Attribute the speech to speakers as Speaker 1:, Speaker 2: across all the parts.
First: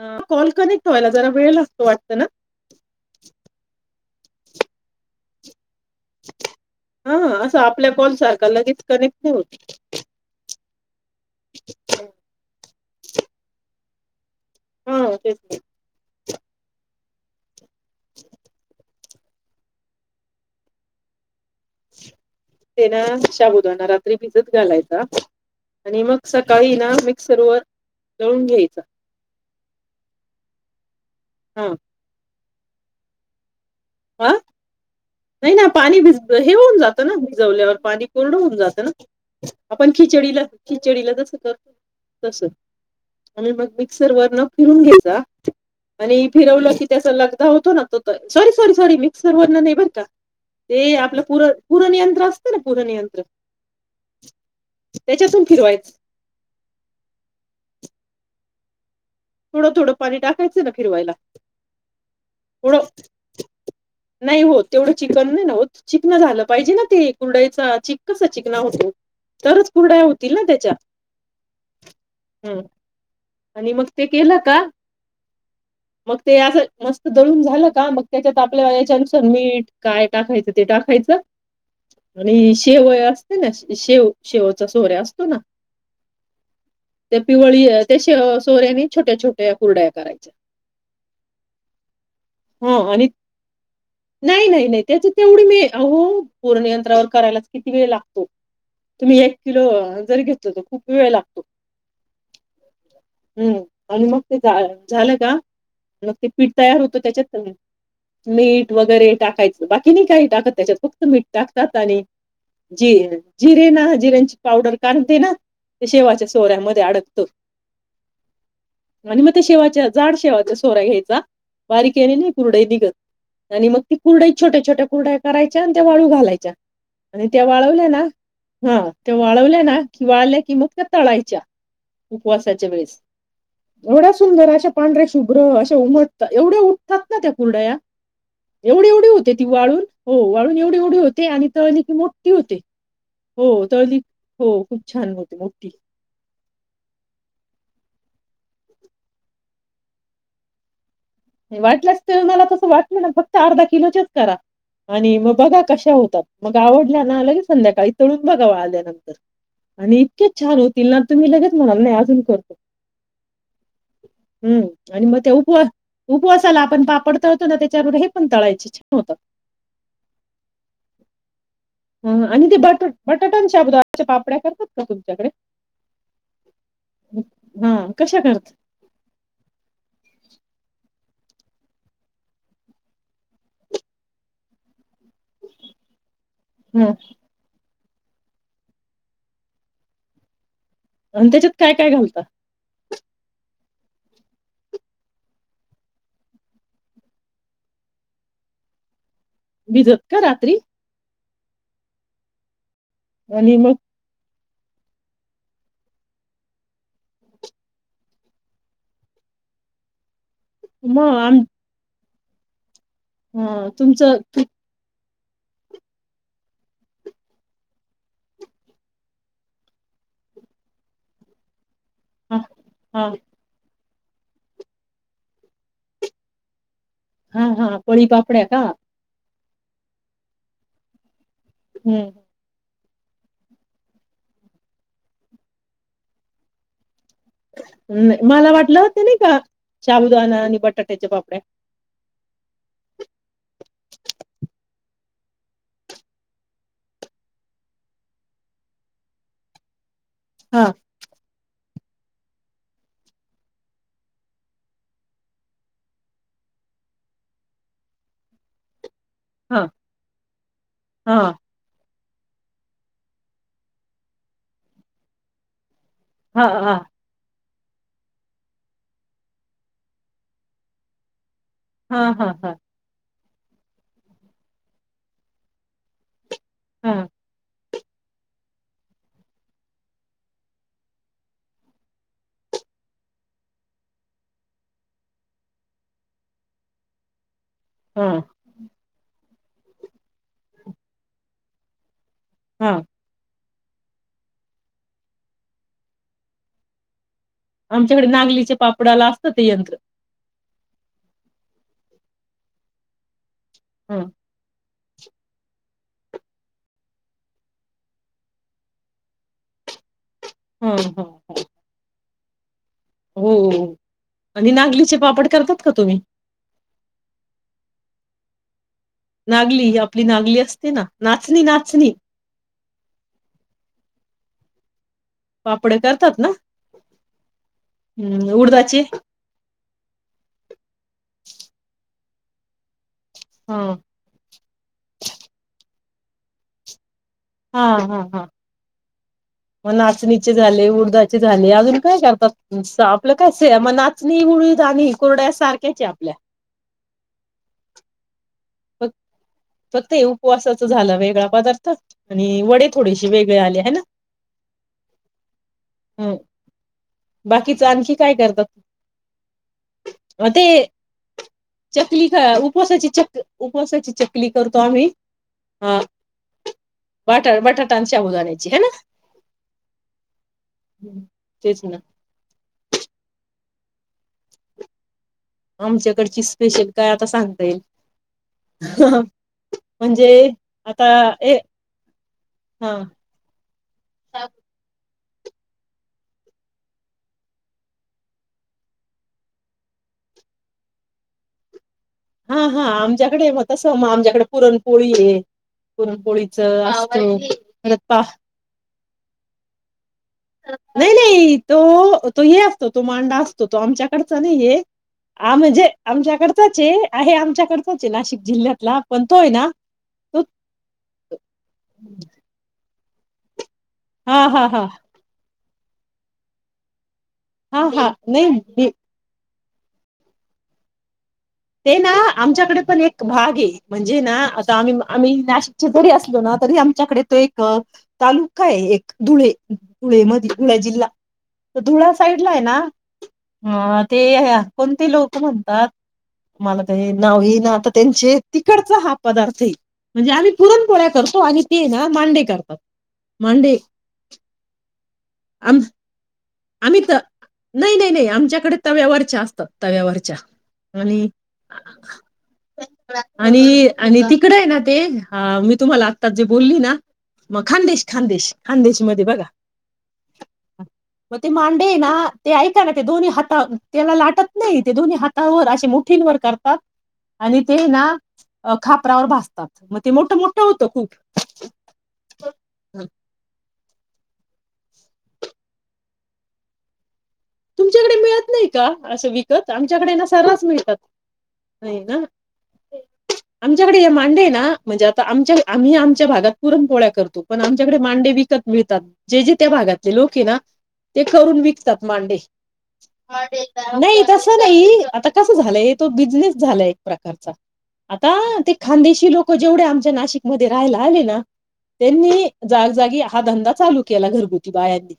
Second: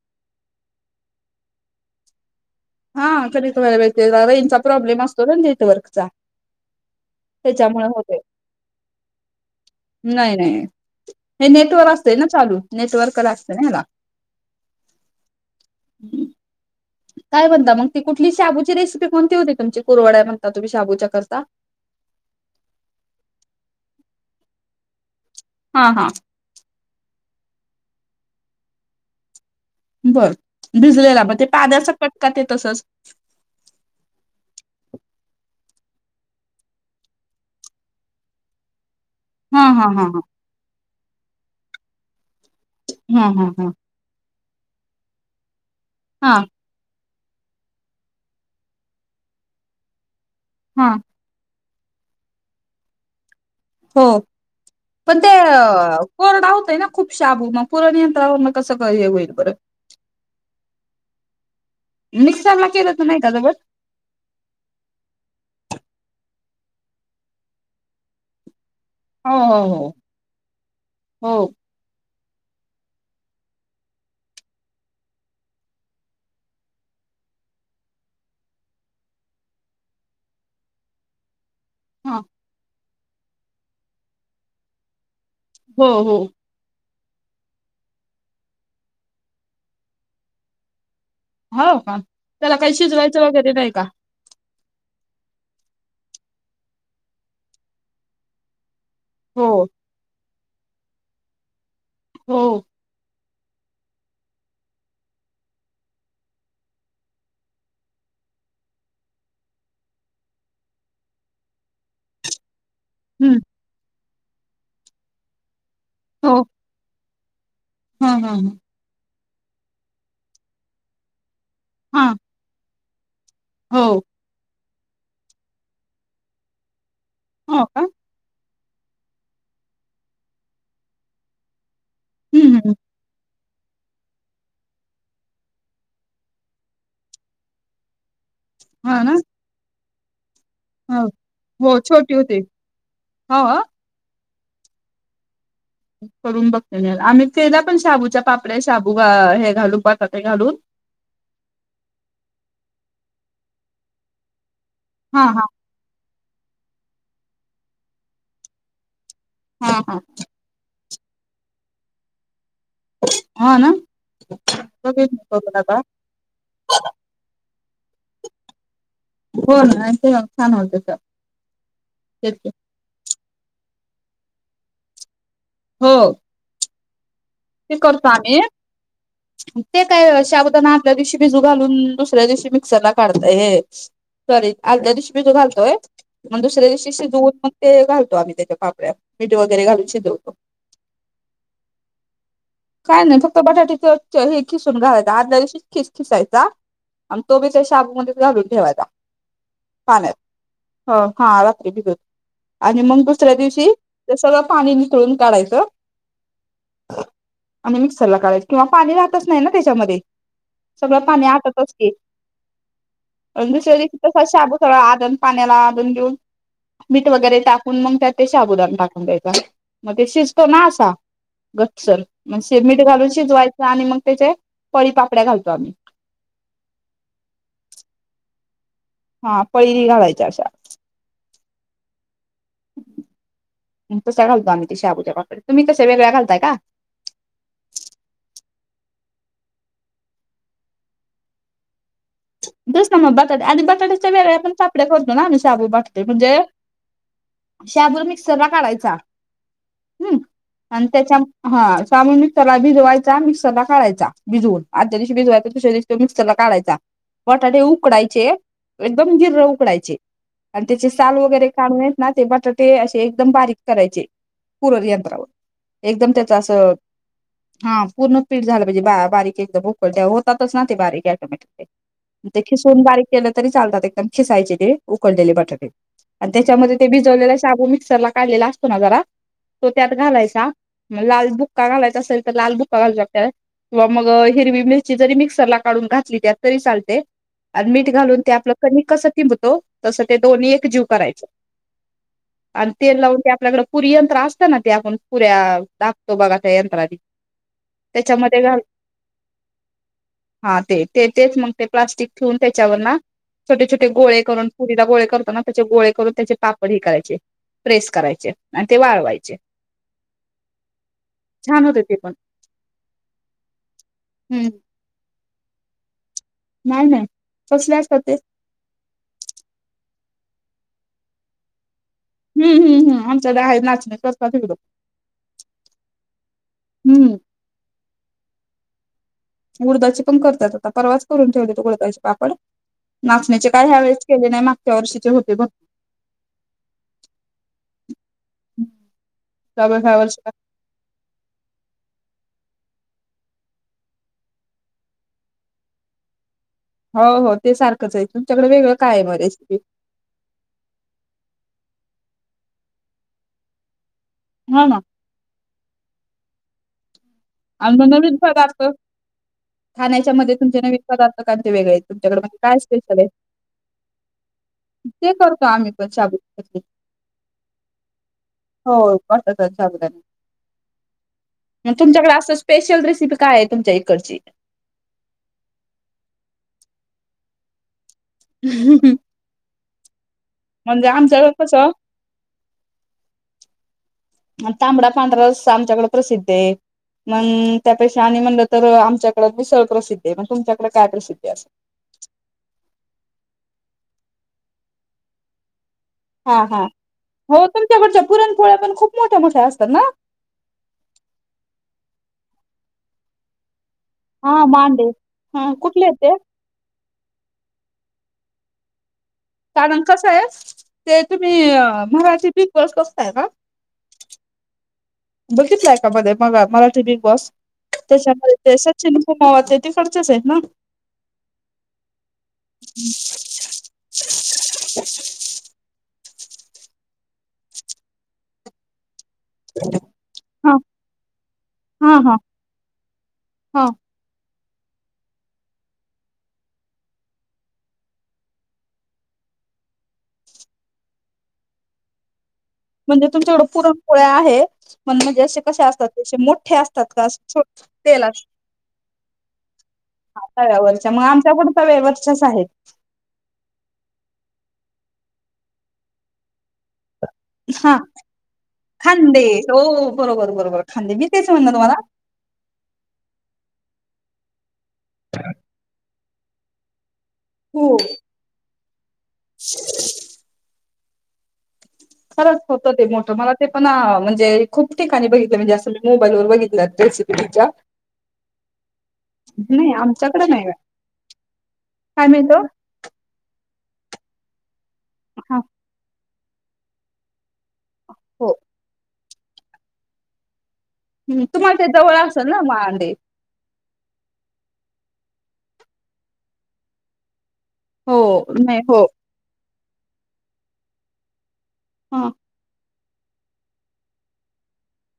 Speaker 1: अ call connect व्हायला जरा वेळ लागतो वाटत ना
Speaker 2: हा चल [unintelligible] प्रॉब्लेम असतो ना नेटवर्क जा
Speaker 1: हां, असं
Speaker 2: तेच्यामुळे
Speaker 1: आपल्या कॉल
Speaker 2: होतंय
Speaker 1: सारखा लगेच कनेक्ट नाही होत.
Speaker 2: नाही नाही हे नेट वर असतंय ना चालू नेटवर्क लागत न ह्याला
Speaker 1: हां तेच तेच
Speaker 2: [unintelligible] मग ती कुठली शाबूची रेसिपी [unintelligible]
Speaker 1: ते ना शाबुदाना रात्री भिजत घालायचा
Speaker 2: हा
Speaker 1: आणि
Speaker 2: हा
Speaker 1: मग सकाळी ना मिक्सरवर तळून घे
Speaker 2: बर भिजलेला मग ते
Speaker 1: हां.
Speaker 2: पाण्यासकट का तसच
Speaker 1: [unintelligible] नाही पाणी हे होऊन जात भिजवल्यावर पाणी कोरड होऊन जात ना
Speaker 2: हा हा
Speaker 1: आपण
Speaker 2: हा
Speaker 1: खिचडी ला खिचडीला जस कर तसं
Speaker 2: हा हा
Speaker 1: आणि
Speaker 2: हा
Speaker 1: मग
Speaker 2: हा
Speaker 1: मिक्सर वरनं फिरवून घ्यायचा आणि
Speaker 2: हा
Speaker 1: फिरवल की ते अस लगदा होतो न सॉरी सॉरी सॉरी मिक्सरवरण नाही बर का ते
Speaker 2: हा
Speaker 1: आपल पुरण पुरण यंत्र असत ना पुरण यंत्र
Speaker 2: हो पण ते
Speaker 1: फिरवायचं
Speaker 2: कोरडा होतोय ना खूप शाबू मग पुरण यंत्रावर कस
Speaker 1: थोड थोड पाणी टाकायचं ना फिरवायला
Speaker 2: मिक्सरला
Speaker 1: थोड
Speaker 2: केलं तर नाही का जवळ
Speaker 1: नाही ओ तेवढ चिखल नाही होत चिकना झालं पाहिजे ना ते कुरडईच चिक कसा चिकना होतो.
Speaker 2: हो
Speaker 1: तरच
Speaker 2: हो
Speaker 1: कुरडया होतील ना त्याच्या
Speaker 2: हो हो
Speaker 1: [unintelligible] ते केलं का मग ते असं मस्त दळून झाल का मग तेच्यात आपल हेच्यानुसार मीठ काय टाकायचं ते टाकायचं
Speaker 2: हा
Speaker 1: आणि शेवया असते ना शेव शेवचा सोऱ्या असतोय ना
Speaker 2: हो हो
Speaker 1: ते पिवळी शे सोड्याने छोट्या छोट्या कुरडया करायच्या
Speaker 2: हो का त्याला काय
Speaker 1: ह आणि
Speaker 2: शिजवायचं वगैरे नाही का?
Speaker 1: [unintelligible] तुम्ही एक
Speaker 2: हो,
Speaker 1: किलो जर घे खूप वेळ लागतो
Speaker 2: हो.
Speaker 1: हूं आणि मग ते काय झाल का मग ते पिठ तयार होत त्याच्यात मीठ वगैरे टाकायच बाकी नाई काय टाकत त्याच्यात फक्त मीठ टाकतात आणि जिर
Speaker 2: हं.
Speaker 1: जिरे ना जिरे ती पावडर काढून ते ना ते शेवयाच्या सोऱ्यामध्ये आडक [inaudible]
Speaker 2: हां हां हां
Speaker 1: आणि मात्र शेवयाचा जाड शेवयाचा सोरा घ्यायचा. बारीक
Speaker 2: हां.
Speaker 1: एवढी नाई कुरडई निघत त्यानी मग ती
Speaker 2: हो.
Speaker 1: कुरडयी छोटया छोटया कुरडया करायच्या आणि त्या वाळू घालायच्या आणि त्या
Speaker 2: हो
Speaker 1: वाळू
Speaker 2: का?
Speaker 1: हाय ना हो त्या वाळवल्या ना की वाळलया की मग त्या तळायच्या
Speaker 2: हं,
Speaker 1: उपवासाच्या
Speaker 2: हं.
Speaker 1: वेळेस ऐवढया सुंदर अशा पांढऱ्या शुभ्र अशा उलता एवढ्या उठतात ना त्या कुरडया एवढ
Speaker 2: हां
Speaker 1: एवढ
Speaker 2: ना?
Speaker 1: होते ती वाळुन [inaudible] एवढी एवढी
Speaker 2: हो.
Speaker 1: होते आणि
Speaker 2: हो,
Speaker 1: तळकी
Speaker 2: छोटी
Speaker 1: मोठ्ठी
Speaker 2: होती.
Speaker 1: होते. हो तळली हो खूप छान होते मोठी
Speaker 2: करून बघते मी आज आम्ही केलयापण शाबूच्या पापड्या शाबू अ हे घालू बटाटे घालून
Speaker 1: हे वाटलंच त मला तसं वाटलं ना फक्त अर्धा किलोचेच करा आणि
Speaker 2: हां,
Speaker 1: म
Speaker 2: हां.
Speaker 1: बघा कशा होतात. मग आवडल्या ना लगेच संध्याकाळी तळून बघावं आल्या नंतर
Speaker 2: हां, हां.
Speaker 1: आणि इतके छान होत तिला तुम्ही लगेच म्हणाल नाय अजून करतो
Speaker 2: हाना [unintelligible]
Speaker 1: उपसाला आपण पापड तळतो ना त्याच्यामध्ये हे पण तळायचीच
Speaker 2: हो ना आणि तो छान होतस
Speaker 1: हो आणि ते बटाट बट कुटून शाबु दाण्याच्या पापड्या करतात का तुमच्याकडे
Speaker 2: हो ते
Speaker 1: हां,
Speaker 2: करतो
Speaker 1: कशा
Speaker 2: आम्ही
Speaker 1: करता?
Speaker 2: ते काय साबुदाणा आदल्या दिवशी भिजू घालून दुसऱ्या दिवशी मिक्सरला काढ सॉरी आदल्या दिवशी भिजवून घालतोय मग दुसऱ्या
Speaker 1: हां
Speaker 2: दिवशी शिजवून मग ते घालतो आम्ही त्याच्या पापड्या मीठ वगैरे घालून शिजवतो.
Speaker 1: आणि त्याच्यात काय, काय घालता?
Speaker 2: काय नाही फक्त बटाट्याच हे खिसून घालायचा आदल्या दिवशीच खिस खिसायचा आणि तोबी त्या शाबूमध्येच घालून ठेवायचा.
Speaker 1: भिजत का रात्री
Speaker 2: पाण्यात हा रात्री भिजत आणि मग दुसऱ्या
Speaker 1: आणि
Speaker 2: दिवशी
Speaker 1: मग
Speaker 2: ते सगळं पाणी नितळून काढायचं आणि मिक्सरला काढाच किंवा पाणी राहतच नाही ना त्याच्यामध्ये सगळं
Speaker 1: मग
Speaker 2: पाणी
Speaker 1: आम
Speaker 2: आटतच की अन
Speaker 1: हां,
Speaker 2: दुसऱ्या दिशी
Speaker 1: तुमचं
Speaker 2: तसाच शाबू सगळा आदन पाण्याला आदान देऊन मीठ वगैरे टाकून मग त्या ते शाबुदाना टाकून द्यायचा मग ते शिजतो ना असा गप्प चल
Speaker 1: हां,
Speaker 2: मीठ घालून
Speaker 1: हां,
Speaker 2: शिजवायचं आणि मग त्याच्या पळी पापड्या घालतो आम्ही
Speaker 1: हा हा पळी पापड्या. ह
Speaker 2: हा पळीने घालायच्या अशा
Speaker 1: हम्म
Speaker 2: अ तशा घालतो आम्ही त्या शाबूच्या पापड तुम्ही कशा वेगळ्या घालताय का?
Speaker 1: नाही मला वाटलं होतं नाही का शाबूदाना आणि बटाट्याच्या पापड्या
Speaker 2: [unintelligible] आणि बटाट्याच्या वेगळ्या पण पापड्या करत आम्ही शाबू वाटतोय म्हणजे शाबु मिक्सरला काढायचा हम्म
Speaker 1: हां,
Speaker 2: आणि त्याच्या हा शाबु मिक्सरला भिजवायचा मिक्सरला काढायचा भिजवून आदल्या दिवशी भिजवायचा दुसऱ्या दिवशी तो मिक्सरला काढायचा बटाटे उकडायचे एकदम गिर
Speaker 1: हां,
Speaker 2: उकडायचे आणि त्याची साल
Speaker 1: हां,
Speaker 2: वगैरे काढून ना ते बटाटे अशे एकदम बारीक करायचे पुरण यंत्रावर. एकदम तेच
Speaker 1: हां,
Speaker 2: असं
Speaker 1: हां,
Speaker 2: हा पूर्ण पीठ झालं पाहिजे बा-बारीक एकदम उकळत्या होतातच ना ते बारीक ऑटोमॅटिक. [inaudible]
Speaker 1: हां,
Speaker 2: म
Speaker 1: हां,
Speaker 2: ते
Speaker 1: हां,
Speaker 2: खिसून बारीक केलं तरी चालतात ते एकदम खिसायचे ते उकडलेले बटाटे आणि त्याचा मध्ये ते
Speaker 1: हां,
Speaker 2: भिजवलेला शाबू मिक रशाला काढलेला असतो ना जरा तो त्यात घालायचा. लाल बुक्का घालायचा असेल तर लालबुक्का घालू शकतेस किंवा मग हिरवी मिरची मिक्सरला काढून घातली तरी चालते. आणि मीठ घालून
Speaker 1: हां,
Speaker 2: ते आपलं कणीक कसं तसं ते दोन्ही एकजीव करायचं. आणि
Speaker 1: हां.
Speaker 2: तेल लावून ते आपल्याकडे पुरी यंत्र असतं ना ते आपण पुऱ्या दाबतो बघा त्या यंत्रानी
Speaker 1: आमच्याकडे [unintelligible] च्या पापडाला असतं ते यंत्र
Speaker 2: हा ते तेच मग ते प्लास्टिक ठेऊन त्याच्यावरन. छोटे छोटे
Speaker 1: हं,
Speaker 2: गोळे करून पुरीला गोळे करतो ना त्याचे गोळे करून त्याचे पापड हे करायचे प्रेस करायचे आणि ते वाळवायचे.
Speaker 1: हं, हं, हं.
Speaker 2: छान होते ते पण
Speaker 1: हो हो म्हणजे नागंली चे पापड करतात का तुम्ही
Speaker 2: नाय नाय कसले असतात. ते
Speaker 1: नांगली आपली नांगली असते ना नाचणी नाचणी.
Speaker 2: हम्म.
Speaker 1: पापड्या करतात ना
Speaker 2: हम्म
Speaker 1: हम्म उडदाचे
Speaker 2: उडदाचे पण करतात. आता परवाच करुन ठेवलेत उडदाचे पापड नाचणी चे
Speaker 1: हा
Speaker 2: काय ह्या वेळेस केले नाही माग च्या वर्षीचे होते भरपूर
Speaker 1: हा हा हा
Speaker 2: त्या
Speaker 1: हो
Speaker 2: ह्या
Speaker 1: नाचणी
Speaker 2: वर्षी
Speaker 1: चे झाले उ उडदाचे झाले अजून काय करतात आपलं काय नाचणी उडीद आणि कुरुडया सारख्याच आहेत. आपल्या
Speaker 2: हो हो ते सारखंच आहे. तुमच्याकडे वेगळं काय आहे मग रेसिपी
Speaker 1: ते उपवासाच झालं वेगळा पदार्थ आणि वडे थोडेसे वेगळे आले.
Speaker 2: हा ना
Speaker 1: ना बाकीच
Speaker 2: आणि मग
Speaker 1: आणखी काय
Speaker 2: नविन
Speaker 1: करतात
Speaker 2: पदार्थ खाण्याच्या
Speaker 1: अ,
Speaker 2: मध्ये
Speaker 1: ते
Speaker 2: तुमचे नविन पदार्थ ते वेगळे आहेत
Speaker 1: चकली
Speaker 2: तुमच्याकड
Speaker 1: का
Speaker 2: पण काय असतय.
Speaker 1: उपवासाची
Speaker 2: एखादं
Speaker 1: चक उपवासाची चकली करतो आम्ही
Speaker 2: आम्ही
Speaker 1: आ
Speaker 2: पण
Speaker 1: [unintelligible] [unintelligible]
Speaker 2: होय बटाटा
Speaker 1: हम्म. तेच ना
Speaker 2: साबुदाणे तुमच्याकडे असं स्पेशल रेसिपी काय आहे. तुमच्या इकडची
Speaker 1: आमच्याकडची स्पेशल काय सांगते.
Speaker 2: हुं हुं
Speaker 1: म्हणजे आता
Speaker 2: म्हणजे आमच्या वेळी
Speaker 1: ए
Speaker 2: कसं
Speaker 1: हा
Speaker 2: तांबडा आमरस आमच्याकड प्रसिद्ध ये मंग त्यापेक्षा आणि म्हणलं तर आमच्याकडे मिसळ प्रसिद्ध आहे म्हणजे तसं तुमच्याकडे काय अस
Speaker 1: हा ह आमच्याकडे म् तसं म आमच्याकडं पुरणपोळी ये
Speaker 2: हा हा हो
Speaker 1: पा
Speaker 2: तुमच्याकडच्या पुरणपोळ्या पण खूप मोठ्या मोठ्या असता ना?
Speaker 1: नही नही तो हे असतो तो मांडा असतो तो आमच्या आमच्याकडचा
Speaker 2: हा
Speaker 1: नाहीये
Speaker 2: मांडे हा
Speaker 1: म्हणजे
Speaker 2: कुठले आहेत ते
Speaker 1: आमच्याकडचाच आहे आहे आमच्याकडे नाशिक जिल्ह्यातला पण तो आहे ना
Speaker 2: कारण कसंय
Speaker 1: तो
Speaker 2: ते तुम्ही मराठी बिग बॉस [unintelligible]
Speaker 1: हा हाहा
Speaker 2: बघितला आहे का मराठी बिग [unintelligible] बॉस
Speaker 1: हा हा
Speaker 2: त्याच्यामध्ये ते
Speaker 1: नाही
Speaker 2: सचिन हो त्या तिकडच्याच आहेत ना
Speaker 1: तेना आमच्याकड पण एक भागये आम्ही नाशिकचे जरी असलो असलं ना तरी आमच्याकडे एक तालुका धुळे धुळे मधी
Speaker 2: हा
Speaker 1: जिल्हा धुळे
Speaker 2: हा हा
Speaker 1: साईटला आहे
Speaker 2: हा
Speaker 1: ना ते आ कोणते लोक म्हणतात मला काय नाव येईना आता त्यांचे तिकडचा हा पदार्थ ये म्हणजे आम्ही पुरणपोळ्या करतो आणि ती मांडे कर
Speaker 2: म्हणजे तुमच्याकडं पुरणपोळ्या आहे म्हण म्हणजे असे
Speaker 1: आम
Speaker 2: कसे असतात मो
Speaker 1: आम्ही नाही नाही नाही आमच्याकडे तव्यावरच्या असतात तव्यावरच्या
Speaker 2: तव्यावरच्या मग
Speaker 1: आणि
Speaker 2: आमच्याकडे तव्यावरच्याच आहेत
Speaker 1: आणि आणि ती इकडे आहे ना ते तुम्हाला मी आत्ताच जे बोलली ना मग
Speaker 2: हा
Speaker 1: खानदेश खानदेश खानदेश मध्ये
Speaker 2: खांदे
Speaker 1: बघा
Speaker 2: हो बरोबर बरोबर खांदे मी
Speaker 1: मग ते
Speaker 2: तेच म्हणलं तुम्हाला
Speaker 1: मांडे ना ते ऐका ना ते दोन्ही हाता त्याला लाटत नाही ते दोन्ही हातावर अे मुठींवर करतात आणि ते
Speaker 2: हो
Speaker 1: ना खापरावर भाजतात मग ते मोठं मोठं होतं खूप
Speaker 2: खरंच होतं ते मोठं मला ते पण म्हणजे खूप ठिकाणी बघितलं म्हणजे असं मी मोबाईलवर बघितलं त्या
Speaker 1: तुमच्याकडे मिळत नाही का असं विकत
Speaker 2: नाही
Speaker 1: आमच्याकडे ना
Speaker 2: नाही
Speaker 1: सरास
Speaker 2: बा
Speaker 1: मिळतात नाही ना
Speaker 2: काय मिळतो
Speaker 1: आमच्याकडे हे मांडे आहे ना म्हणजे आता आमच्या
Speaker 2: हा
Speaker 1: आम्ही आमच्या भागात पुरणपोळ्या करतो. पण आमच्याकडे मांडे
Speaker 2: हो
Speaker 1: विकत मिळतात जे जे त्या भागातले लोक हाय ना ते
Speaker 2: हम
Speaker 1: करून
Speaker 2: तुम्हाला ते
Speaker 1: विकतात
Speaker 2: जवळ
Speaker 1: मांडे
Speaker 2: असेल [inaudible] मांडे
Speaker 1: नाही तसं नाही आता कस झालंय तो बिझनेस झालाय एक प्रकारचा.
Speaker 2: हो
Speaker 1: आता ते
Speaker 2: नाही हो
Speaker 1: खानदेशी लोक जेवढे आमच्या नाशिकमध्ये राहायला आले ना
Speaker 2: ह
Speaker 1: त्यांनी जाग जागी हा धंदा चालू केला घरगुती बायांनी.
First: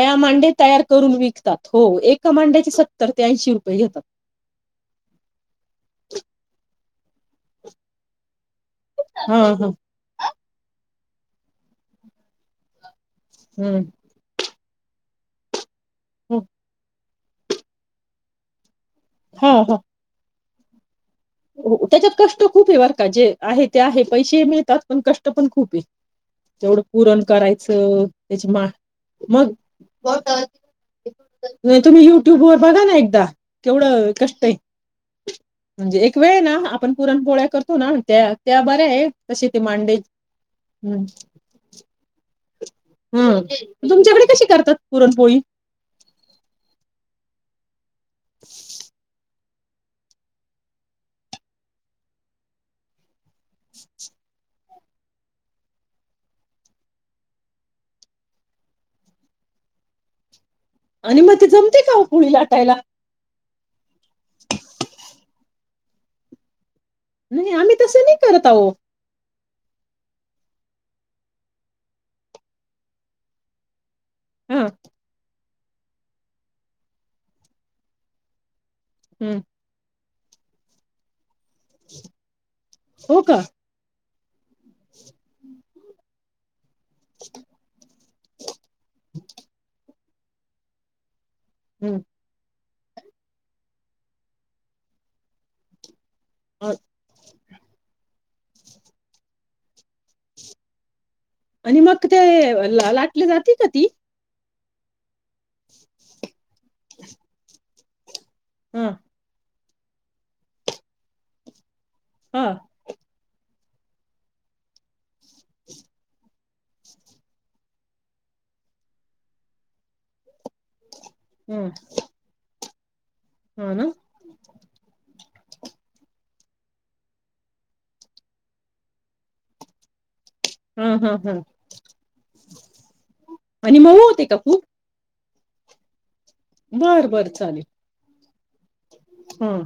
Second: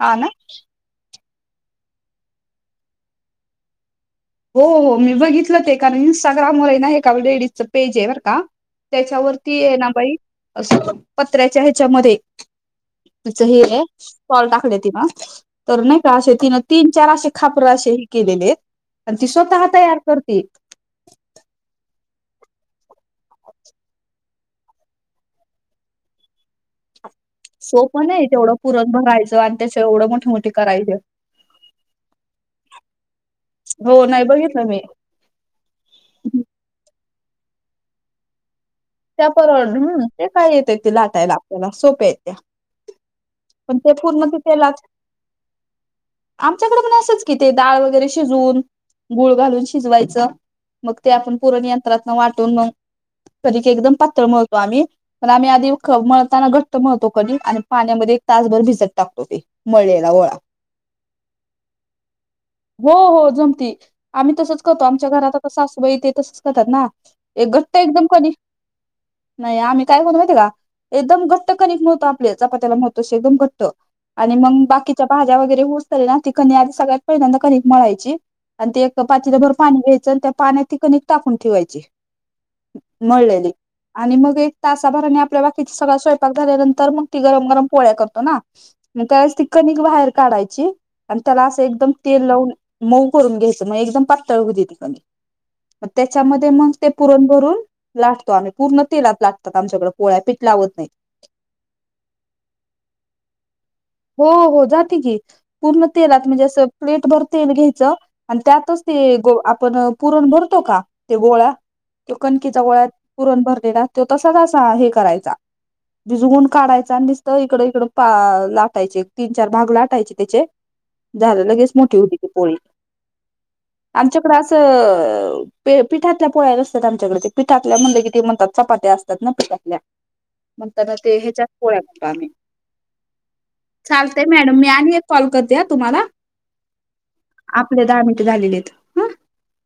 Speaker 2: हा ना
Speaker 1: मांडे तयार करून विक विकतात हो एका मांड्याचे सत्तर ते ऐंशी रुपये घेतात.
Speaker 2: हो हो [unintelligible] लेडीज पेज आहे बरं का
Speaker 1: हा
Speaker 2: त्याच्यावरती
Speaker 1: हा
Speaker 2: ये ना बाई असं पत्र्याच्या ह्याच्यामध्ये तिचं हे हेय
Speaker 1: हम्म.
Speaker 2: स्टॉल टाकलेत. [unintelligible] तर नाही का असे तिनं तीन चार असे खापर असे हे केलेलेत. अन ती
Speaker 1: हा
Speaker 2: स्वतः
Speaker 1: हा
Speaker 2: तयार करतेत.
Speaker 1: हो त्याच्यात कष्ट खूप आहे बर का जे आहे ते आहे पैसेही मिळतात पण कष्ट पण खूपये. तेवढ पुरण करायचं
Speaker 2: सोपं नाही
Speaker 1: त्याचे
Speaker 2: तेवढं
Speaker 1: मां
Speaker 2: पुरण भरायचं
Speaker 1: मग
Speaker 2: आणि त्याच्या एवढं मोठे मोठे करायचे
Speaker 1: नाही तुम्ही युट्युब वर बघा ना एकदा. केवढ
Speaker 2: हो नाही
Speaker 1: कष्ट आहे
Speaker 2: बघितलं मी
Speaker 1: म्हणजे एक एक वेळ आहे ना हा आपण पुरणपोळ्या करतो ना त्यात
Speaker 2: [unintelligible] ते काय येताय ते
Speaker 1: हम्म.
Speaker 2: लाटायला आपल्याला सोपे आहे त्या.
Speaker 1: हम्म.
Speaker 2: पण ते पूर्ण
Speaker 1: तुमच्याकडे कशी
Speaker 2: तिथं लाग
Speaker 1: करतात पुरणपोळी
Speaker 2: आमच्याकडे पण असंच की ते दाळ वगैरे शिजवून गुळ घालून शिजवायचं मग ते आपण पुराण यंत्रातनं वाटून मगं एकदम पातळ मळू आम्ही पण आम्ही आधी मळताना घट्ट मळतो कणिक आणि पाण्यामध्ये एक तासभर भिजत टाकतो ते मळलेला गोळा.
Speaker 1: आणि मग ते जमतं का हो पोळी लाटायला?
Speaker 2: ति आम्ही तसंच करतो आमच्या घरात आता सासू होय ते तसंच करतात ना? एक
Speaker 1: नाही आम्ही
Speaker 2: घट्ट
Speaker 1: तसं
Speaker 2: एकदम
Speaker 1: नाही
Speaker 2: कणी
Speaker 1: करत आहो.
Speaker 2: नाही आम्ही काय करतो माहिती आहे का. एकदम घट्ट कणिक मळतो आपली चपात्याला मळतोशी. एकदम घट्ट आणि
Speaker 1: हा
Speaker 2: मंग बाकीच्या भाज्या वगै ते ऊसतल ना ती कणी आधी सगळ्यात पहिल्यांदा कणीक मळायची. अन ते एक
Speaker 1: हम्म.
Speaker 2: पातीलभर पाणी घ्याय चल त्या पाण्यात ती कणीक टाकुन ठेवायची
Speaker 1: हो का
Speaker 2: मळलेली आणि मग एक तासाभराने आपल्याला ईच सगळा स्वयंपाक झाल्यानंतर तर मग ती गरम गरम पोळ्या करतो ना. म काय असती कणीक बाहेर काढायची अन त्याला असं एकदम
Speaker 1: हम्म.
Speaker 2: तेल लावून मऊ करून घ्यायच मग एकदम पातळ होऊ दे ती कणीक. त्याच्यामध्ये मग
Speaker 1: अ-
Speaker 2: ते पुरण भरून लाटतो आम्ही पुर्ण तेलात लाटतात आमच्याकडं पोळ्या पीठ लावत नाही.
Speaker 1: आणि मग ते ला लाटली जाती का ती?
Speaker 2: होवहो जाती की. पुर्ण तेलात म्हणजे असं प्लेटभर तेल घ्यायचं अन त्यातच
Speaker 1: हा
Speaker 2: ते गो आप पण पुरण भरतो का ते गोळा त्यो
Speaker 1: हा
Speaker 2: कणकेचा गोळ्यात पुरण भर ते राहत्यो तसाच असा हे कराय चा भीजवून काढायचा अन् निसत ईकड-ईकडुन पा ला [unintelligible] एक तिन चार भाग लाटायचे त्याचे. झालं
Speaker 1: हम्म.
Speaker 2: लगेच मोठी होती ती पोळी.
Speaker 1: हा ना
Speaker 2: आमच्याकडं असं- ते पीठातल्या पोळ्या नसत्यात आमच्याकडं ते पीठातल्या म्हणलं की ते म्हणतात चपात्या असतात ना पिठातल्या.
Speaker 1: हा
Speaker 2: म्हणताना
Speaker 1: हा
Speaker 2: ते
Speaker 1: हा
Speaker 2: ह्याच्यात पोळ्या करतो आम्ही.
Speaker 1: आणि मऊ
Speaker 2: चालतंय
Speaker 1: होते का
Speaker 2: मॅडम
Speaker 1: खुप?
Speaker 2: मी आणि एक कॉल करते हां तुम्हाला.
Speaker 1: बर बर चालेल
Speaker 2: आपले दहा मिनिटं झालेले आहेत. ओके.
Speaker 1: हं